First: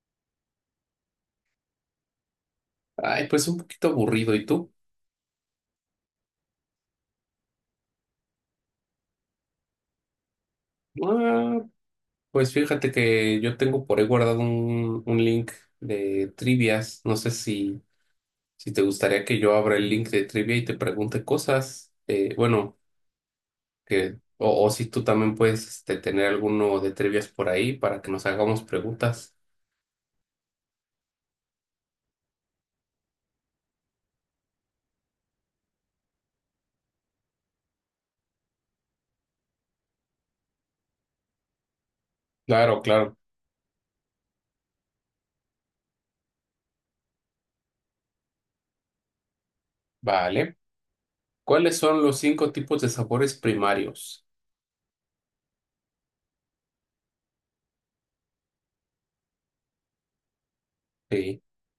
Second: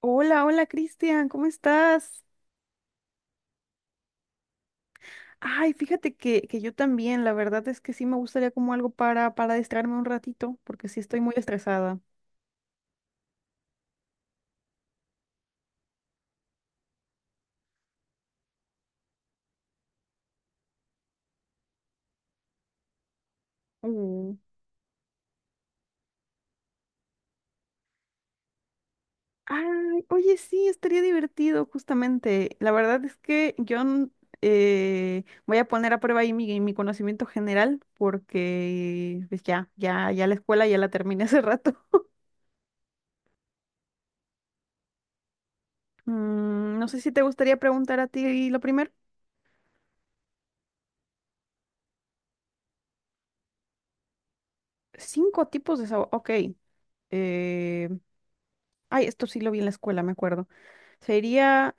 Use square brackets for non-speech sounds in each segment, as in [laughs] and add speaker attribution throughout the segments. Speaker 1: Hola, hola Cristian, ¿cómo estás?
Speaker 2: Ay, pues un poquito aburrido. ¿Y tú?
Speaker 1: Ay, fíjate que yo también, la verdad es que sí me gustaría como algo para distraerme un ratito, porque sí estoy muy
Speaker 2: Ah,
Speaker 1: estresada.
Speaker 2: pues fíjate que yo tengo por ahí guardado un link de trivias. No sé si te gustaría que yo abra el link de trivia y te pregunte cosas. Bueno, que,
Speaker 1: Mm.
Speaker 2: o si tú también puedes este, tener alguno de trivias por ahí para que nos hagamos preguntas.
Speaker 1: Ay, oye, sí, estaría divertido, justamente. La verdad es que voy a poner a prueba ahí mi, conocimiento general, porque pues ya la escuela ya la terminé hace rato. [laughs]
Speaker 2: Claro, claro.
Speaker 1: No sé si te gustaría preguntar a ti lo primero.
Speaker 2: Vale. ¿Cuáles son los cinco tipos de sabores primarios?
Speaker 1: Cinco tipos de sabor, ok. Eh, Ay, esto sí lo vi en la escuela, me acuerdo.
Speaker 2: Sí.
Speaker 1: Sería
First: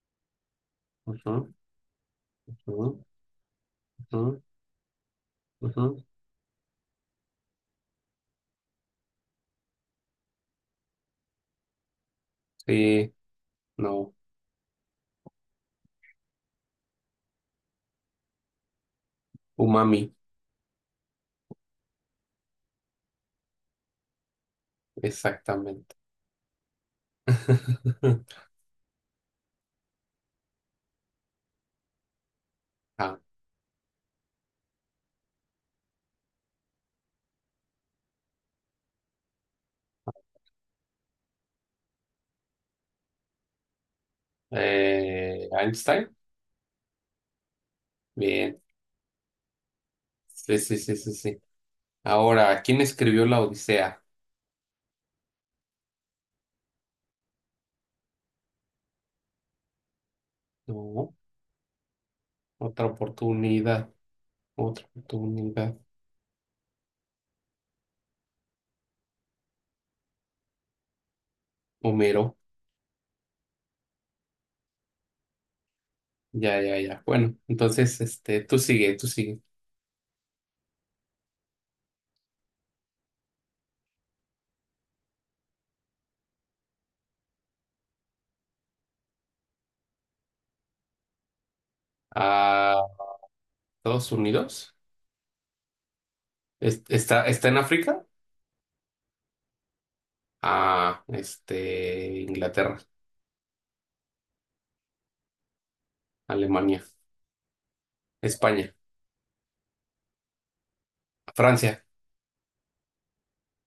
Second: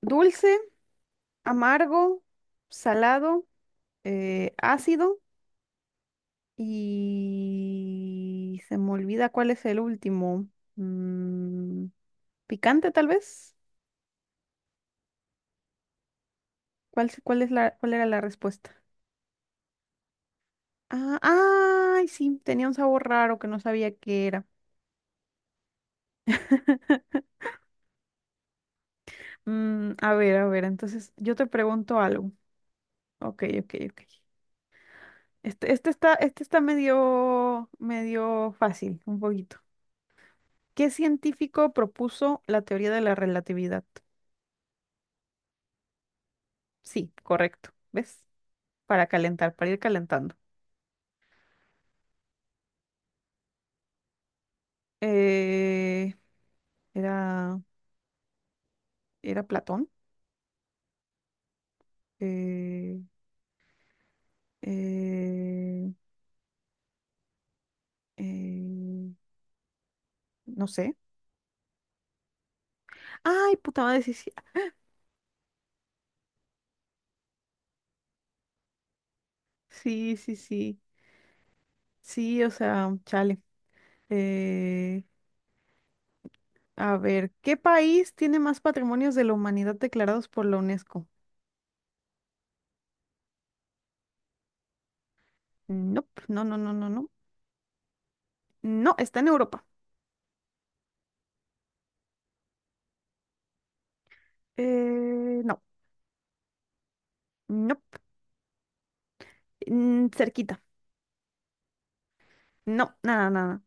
Speaker 1: dulce,
Speaker 2: Ujú,
Speaker 1: amargo,
Speaker 2: ujú,
Speaker 1: salado,
Speaker 2: ujú,
Speaker 1: ácido
Speaker 2: ujú.
Speaker 1: y se me olvida cuál es el último. Mm, picante, tal
Speaker 2: Sí,
Speaker 1: vez.
Speaker 2: no.
Speaker 1: ¿Cuál, se- cuál es la, cuál era la respuesta?
Speaker 2: Umami,
Speaker 1: Ah, ay, sí, tenía un sabor raro que no sabía qué era.
Speaker 2: exactamente.
Speaker 1: [laughs]
Speaker 2: [laughs]
Speaker 1: A ver, a ver, entonces yo te pregunto algo.
Speaker 2: Ah,
Speaker 1: Ok, ok, ok. Este está medio, medio fácil, un poquito. ¿Qué científico propuso la teoría de la relatividad?
Speaker 2: Einstein.
Speaker 1: Sí, correcto. ¿Ves?
Speaker 2: Bien.
Speaker 1: Para calentar, para ir calentando.
Speaker 2: Sí, sí, sí, sí, sí. Ahora, ¿quién escribió la Odisea?
Speaker 1: Eh, era, era Platón.
Speaker 2: No, otra
Speaker 1: Eh,
Speaker 2: oportunidad, otra oportunidad.
Speaker 1: eh, eh, no sé.
Speaker 2: Homero.
Speaker 1: Ay, puta madre, sí, sí.
Speaker 2: Ya, ya, ya. Bueno, entonces, este, tú sigue, tú sigue.
Speaker 1: Sí, sí, sí. Sí, o sea, chale. Eh, a ver, ¿qué país tiene más patrimonios de la humanidad declarados por la UNESCO?
Speaker 2: Ah, Estados Unidos.
Speaker 1: Nope, no, no, no, no, no.
Speaker 2: ¿Está, está en África?
Speaker 1: No, está en Europa.
Speaker 2: Ah, este, Inglaterra,
Speaker 1: No.
Speaker 2: Alemania,
Speaker 1: No.
Speaker 2: España,
Speaker 1: Cerquita.
Speaker 2: Francia.
Speaker 1: No, nada, nada.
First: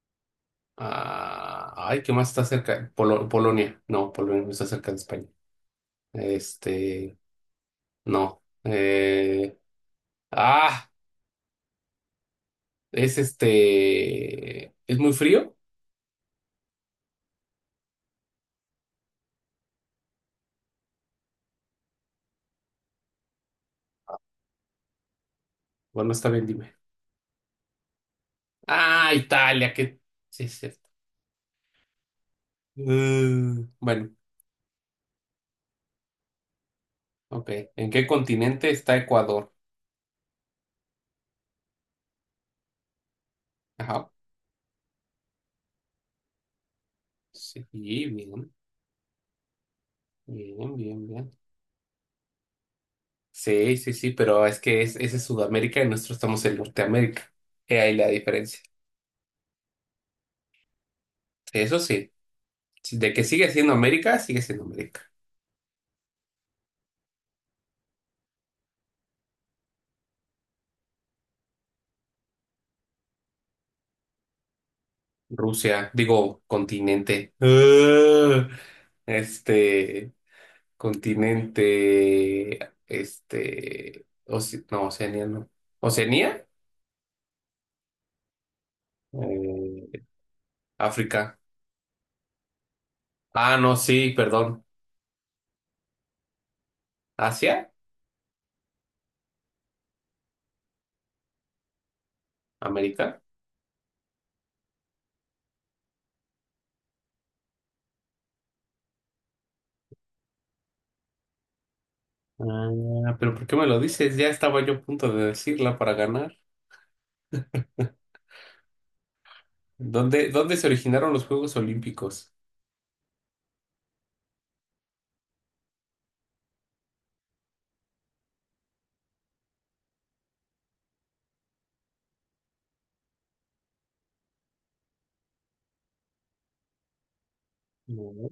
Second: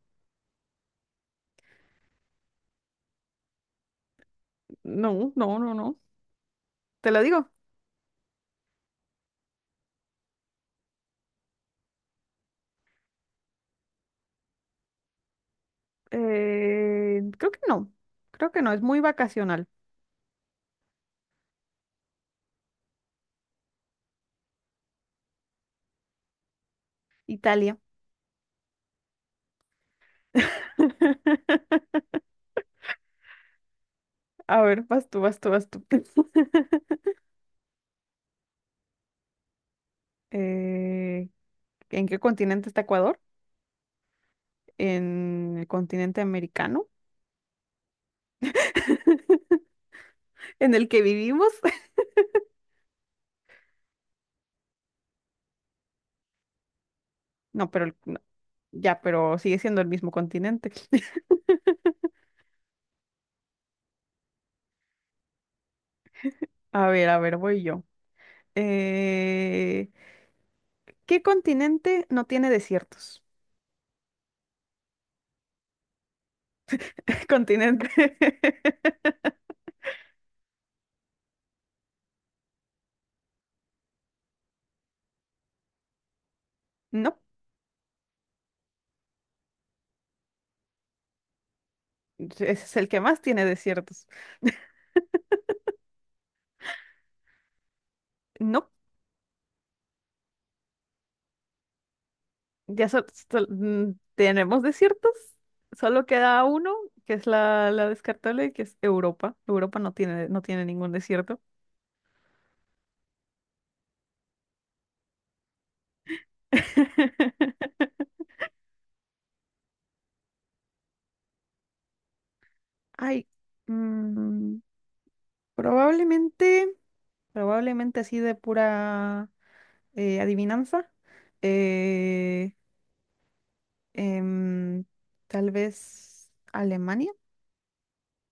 Speaker 2: Ah, ay, ¿qué más está cerca? Polonia. No, Polonia no está cerca de España.
Speaker 1: No, no, no, no. Te
Speaker 2: Este,
Speaker 1: lo digo.
Speaker 2: no. Ah, es este. ¿Es muy frío?
Speaker 1: Creo que no. Creo que no. Es muy vacacional.
Speaker 2: Bueno, está bien, dime.
Speaker 1: Italia.
Speaker 2: Ah, Italia, que. Sí, es cierto.
Speaker 1: [laughs]
Speaker 2: Mm, bueno,
Speaker 1: A ver, vas tú, vas tú, vas tú. [laughs]
Speaker 2: ok. ¿En qué continente está Ecuador?
Speaker 1: Eh, ¿en qué continente está Ecuador?
Speaker 2: Ajá.
Speaker 1: ¿En el continente americano?
Speaker 2: Sí, bien,
Speaker 1: ¿En
Speaker 2: bien,
Speaker 1: el que
Speaker 2: bien, bien.
Speaker 1: vivimos? [laughs]
Speaker 2: Sí, sí, sí, pero es que es, ese es Sudamérica y nosotros estamos en Norteamérica.
Speaker 1: No,
Speaker 2: He
Speaker 1: pero
Speaker 2: ahí la
Speaker 1: no,
Speaker 2: diferencia.
Speaker 1: ya, pero sigue siendo el mismo continente. [laughs]
Speaker 2: Eso sí, de que sigue siendo América, sigue siendo América.
Speaker 1: A ver, voy yo. Eh, ¿qué continente no tiene desiertos?
Speaker 2: Rusia, digo,
Speaker 1: [laughs]
Speaker 2: continente.
Speaker 1: Continente. [laughs]
Speaker 2: Este, continente, este, no, Oceanía, no. ¿Oceanía?
Speaker 1: No,
Speaker 2: Eh, África.
Speaker 1: ese es el que más tiene
Speaker 2: Ah, no,
Speaker 1: desiertos.
Speaker 2: sí, perdón. ¿Asia?
Speaker 1: No,
Speaker 2: ¿América?
Speaker 1: tenemos desiertos. Solo queda uno, que es la descartable, que es Europa. Europa no tiene ningún desierto.
Speaker 2: Ah, pero ¿por qué me lo dices? Ya estaba yo a punto de decirla para ganar.
Speaker 1: [laughs]
Speaker 2: ¿Dónde se originaron los Juegos Olímpicos?
Speaker 1: Ay, mm, probablemente, probablemente así de pura adivinanza. eh, em, tal vez Alemania,
Speaker 2: No,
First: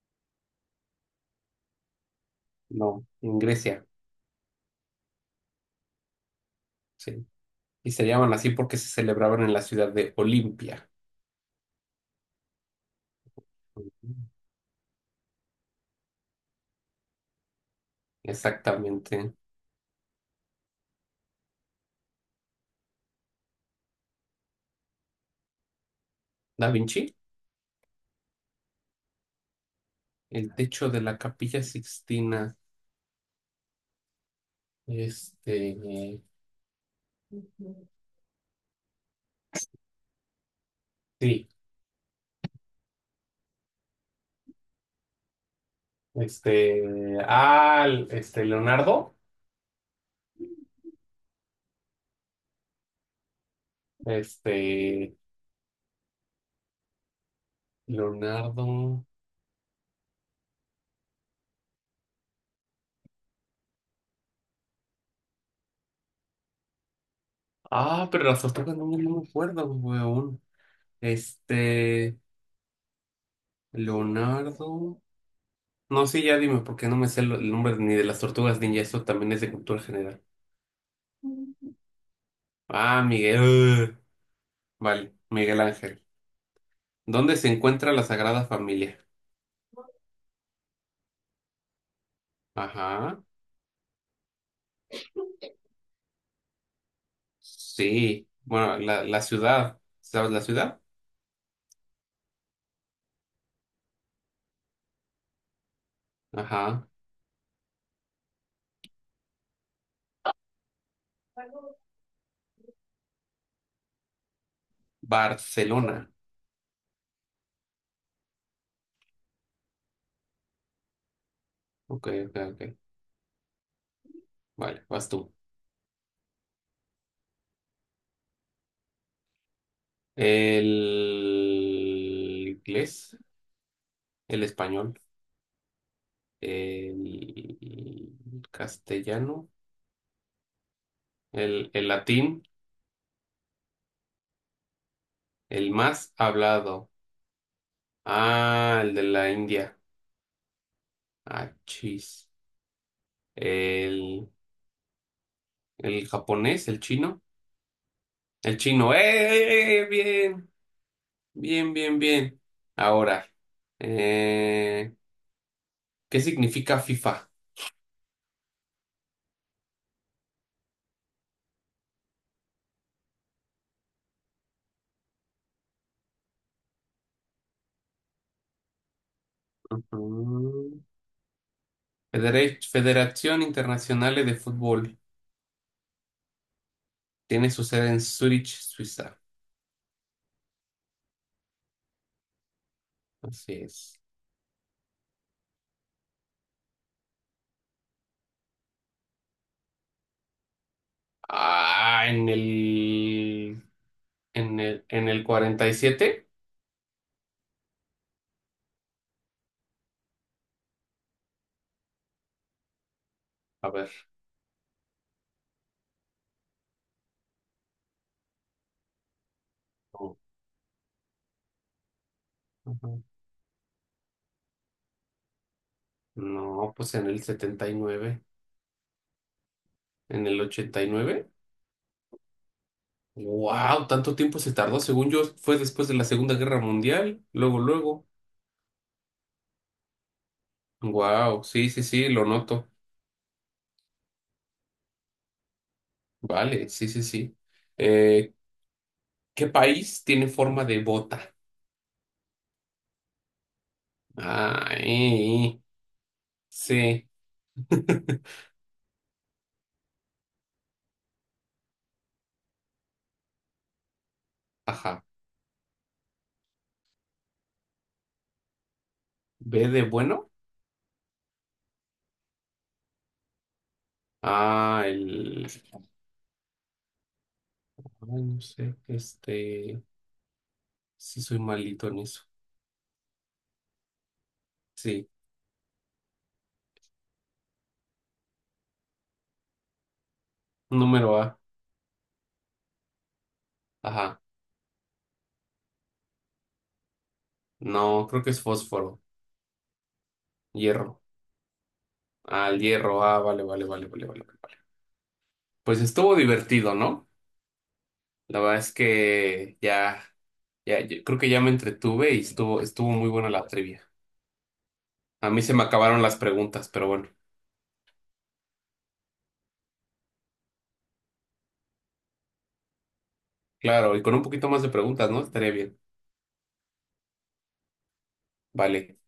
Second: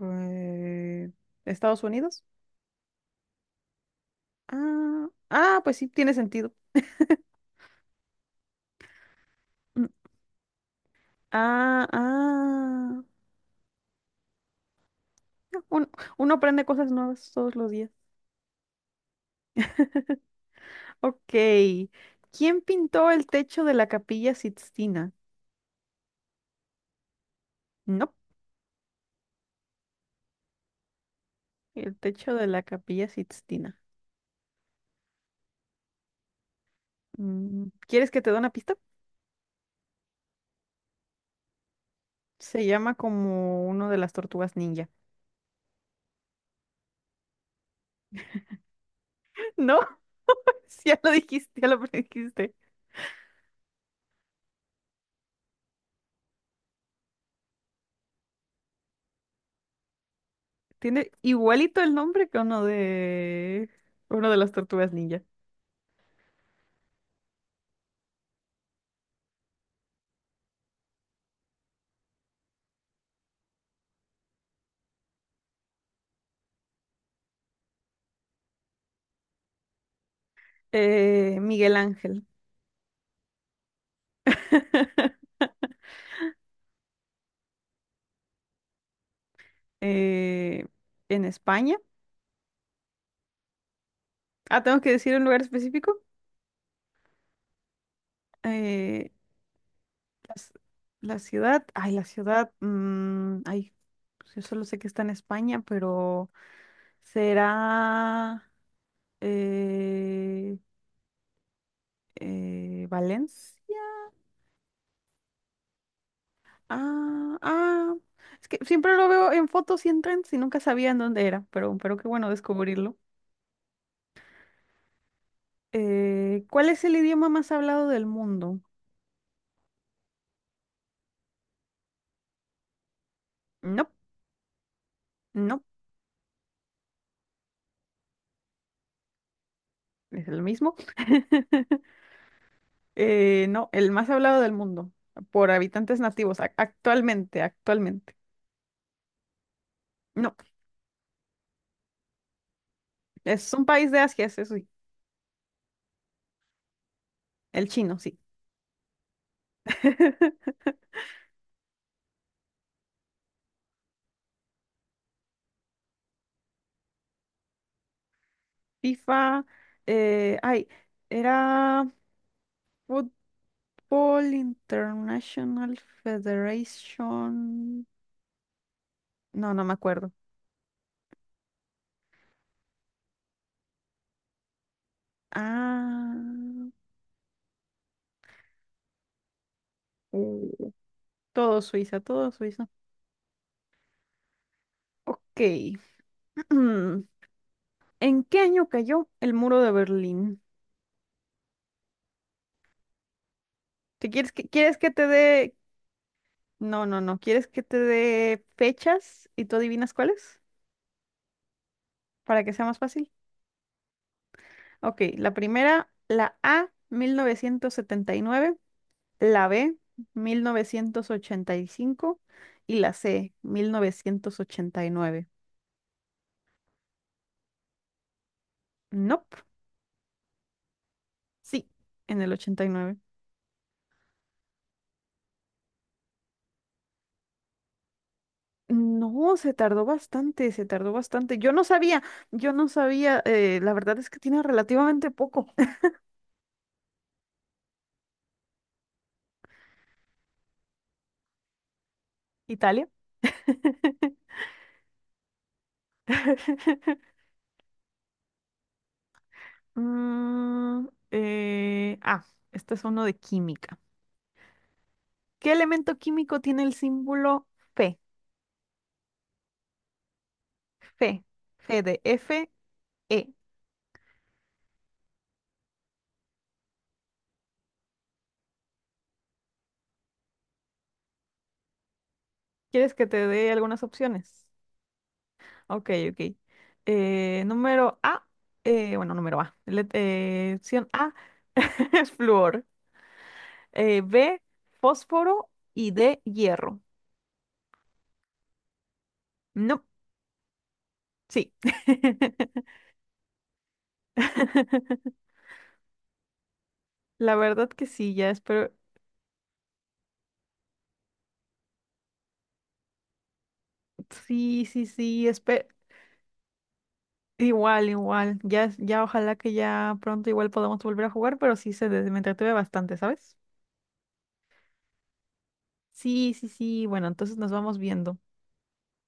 Speaker 1: eh, Estados Unidos.
Speaker 2: no, en Grecia,
Speaker 1: Ah, ah, pues sí, tiene sentido. [laughs]
Speaker 2: sí. Y se llaman así porque se celebraban en la
Speaker 1: Mm,
Speaker 2: ciudad de Olimpia.
Speaker 1: ah, ah. Uno, uno aprende cosas nuevas todos los días.
Speaker 2: Exactamente.
Speaker 1: Ok. ¿Quién pintó el techo de la Capilla Sixtina?
Speaker 2: Da Vinci,
Speaker 1: No,
Speaker 2: el techo de la Capilla
Speaker 1: el techo de
Speaker 2: Sixtina.
Speaker 1: la Capilla Sixtina.
Speaker 2: Este, eh,
Speaker 1: ¿Quieres que te dé una pista?
Speaker 2: sí,
Speaker 1: Se llama como uno de las tortugas ninja.
Speaker 2: Leonardo,
Speaker 1: [laughs] No, [laughs] sí, ya lo dijiste, ya lo dijiste.
Speaker 2: este, Leonardo,
Speaker 1: Tiene igualito el nombre que uno de las tortugas ninja.
Speaker 2: ah, pero las otras no, no me acuerdo, weón. Este, Leonardo, no, sí, ya dime, porque no me sé el nombre ni de las tortugas ninja, eso también es de cultura general.
Speaker 1: Miguel Ángel.
Speaker 2: Ah, Miguel, ugh. Vale, Miguel Ángel. ¿Dónde se encuentra la Sagrada Familia?
Speaker 1: eh, en España.
Speaker 2: Ajá.
Speaker 1: Ah, tengo que decir un lugar específico.
Speaker 2: Sí. Bueno,
Speaker 1: Eh,
Speaker 2: la ciudad. ¿Sabes la
Speaker 1: las-
Speaker 2: ciudad?
Speaker 1: la ciudad, ay, la ciudad, ay, pues yo solo sé que está en España, pero
Speaker 2: Ajá.
Speaker 1: será eh, Valencia.
Speaker 2: Barcelona.
Speaker 1: Ah, ah, es que siempre lo veo en fotos y en trends y nunca sabía en dónde era, pero qué
Speaker 2: Ok,
Speaker 1: bueno
Speaker 2: ok, ok.
Speaker 1: descubrirlo.
Speaker 2: Vale, vas tú.
Speaker 1: ¿Cuál es el idioma más hablado del mundo?
Speaker 2: El inglés,
Speaker 1: No,
Speaker 2: el español,
Speaker 1: no,
Speaker 2: el castellano,
Speaker 1: es el mismo. [laughs]
Speaker 2: el latín,
Speaker 1: No, el más hablado del mundo por
Speaker 2: el
Speaker 1: habitantes
Speaker 2: más
Speaker 1: nativos
Speaker 2: hablado.
Speaker 1: actualmente, actualmente.
Speaker 2: Ah, el de la India.
Speaker 1: No,
Speaker 2: Ah, chis.
Speaker 1: es un país de Asia,
Speaker 2: El,
Speaker 1: eso sí.
Speaker 2: el japonés, el chino.
Speaker 1: El chino, sí.
Speaker 2: El chino. ¡Eh! ¡Eh, eh! Bien.
Speaker 1: [laughs]
Speaker 2: Bien, bien, bien. Ahora, eh, ¿qué significa FIFA?
Speaker 1: FIFA, ay, era Football International Federation. No, no me acuerdo.
Speaker 2: Mm. Federación Internacional de Fútbol.
Speaker 1: Ah,
Speaker 2: Tiene su sede en Zurich, Suiza.
Speaker 1: uh, todo Suiza, todo Suiza.
Speaker 2: Así es.
Speaker 1: Ok. [clears throat] ¿En qué año cayó el muro de Berlín?
Speaker 2: Ah, en el,
Speaker 1: ¿Te quieres que, quieres que te
Speaker 2: en el
Speaker 1: dé?
Speaker 2: 47.
Speaker 1: No, no, no. ¿Quieres que te dé fechas y tú adivinas cuáles? Para que sea más fácil.
Speaker 2: A ver.
Speaker 1: Ok, la primera, la A, 1979, la B,
Speaker 2: No,
Speaker 1: 1985 y la
Speaker 2: ajá.
Speaker 1: C, 1989.
Speaker 2: No, pues en el 79.
Speaker 1: Nope.
Speaker 2: En el 89.
Speaker 1: Sí, en el 89.
Speaker 2: Wow, tanto tiempo se tardó. Según yo, fue después de la Segunda Guerra Mundial. Luego, luego.
Speaker 1: No, se tardó bastante, se tardó bastante.
Speaker 2: Wow, sí, sí, sí, lo
Speaker 1: Yo no
Speaker 2: noto.
Speaker 1: sabía, la verdad es que tiene relativamente poco.
Speaker 2: Vale, sí, sí, sí. Eh, ¿Qué país tiene forma de bota?
Speaker 1: [laughs] Italia.
Speaker 2: Ah,
Speaker 1: [laughs]
Speaker 2: sí. [laughs]
Speaker 1: Ah, este es uno de química.
Speaker 2: Ajá.
Speaker 1: ¿Qué elemento químico tiene el símbolo Fe?
Speaker 2: ¿B de bueno?
Speaker 1: Fe, Fe de F, E.
Speaker 2: Ah, el... ay, no sé, este... Sí soy malito en eso.
Speaker 1: ¿Quieres que te dé algunas opciones?
Speaker 2: Sí.
Speaker 1: Ok, ok. Número A, bueno, número A. Opción A
Speaker 2: Número A.
Speaker 1: [laughs] es flúor.
Speaker 2: Ajá.
Speaker 1: B, fósforo y D, hierro.
Speaker 2: No, creo que es fósforo.
Speaker 1: No,
Speaker 2: Hierro.
Speaker 1: sí.
Speaker 2: Ah, el hierro. Ah, vale, vale, vale, vale, vale. Vale.
Speaker 1: [laughs]
Speaker 2: Pues estuvo divertido, ¿no?
Speaker 1: La verdad que sí, ya
Speaker 2: La verdad
Speaker 1: espero.
Speaker 2: es que ya, ya, yo creo que ya me entretuve y estuvo, estuvo muy buena la trivia.
Speaker 1: Sí, sí, sí,
Speaker 2: A mí se me
Speaker 1: espero.
Speaker 2: acabaron las preguntas, pero bueno,
Speaker 1: Igual, igual. Ya, ojalá que ya pronto igual podamos volver a jugar, pero sí me entretuve bastante, ¿sabes?
Speaker 2: claro, y con un poquito más de preguntas, ¿no? Estaría bien.
Speaker 1: Sí, sí, sí. Bueno, entonces nos vamos viendo.
Speaker 2: Vale.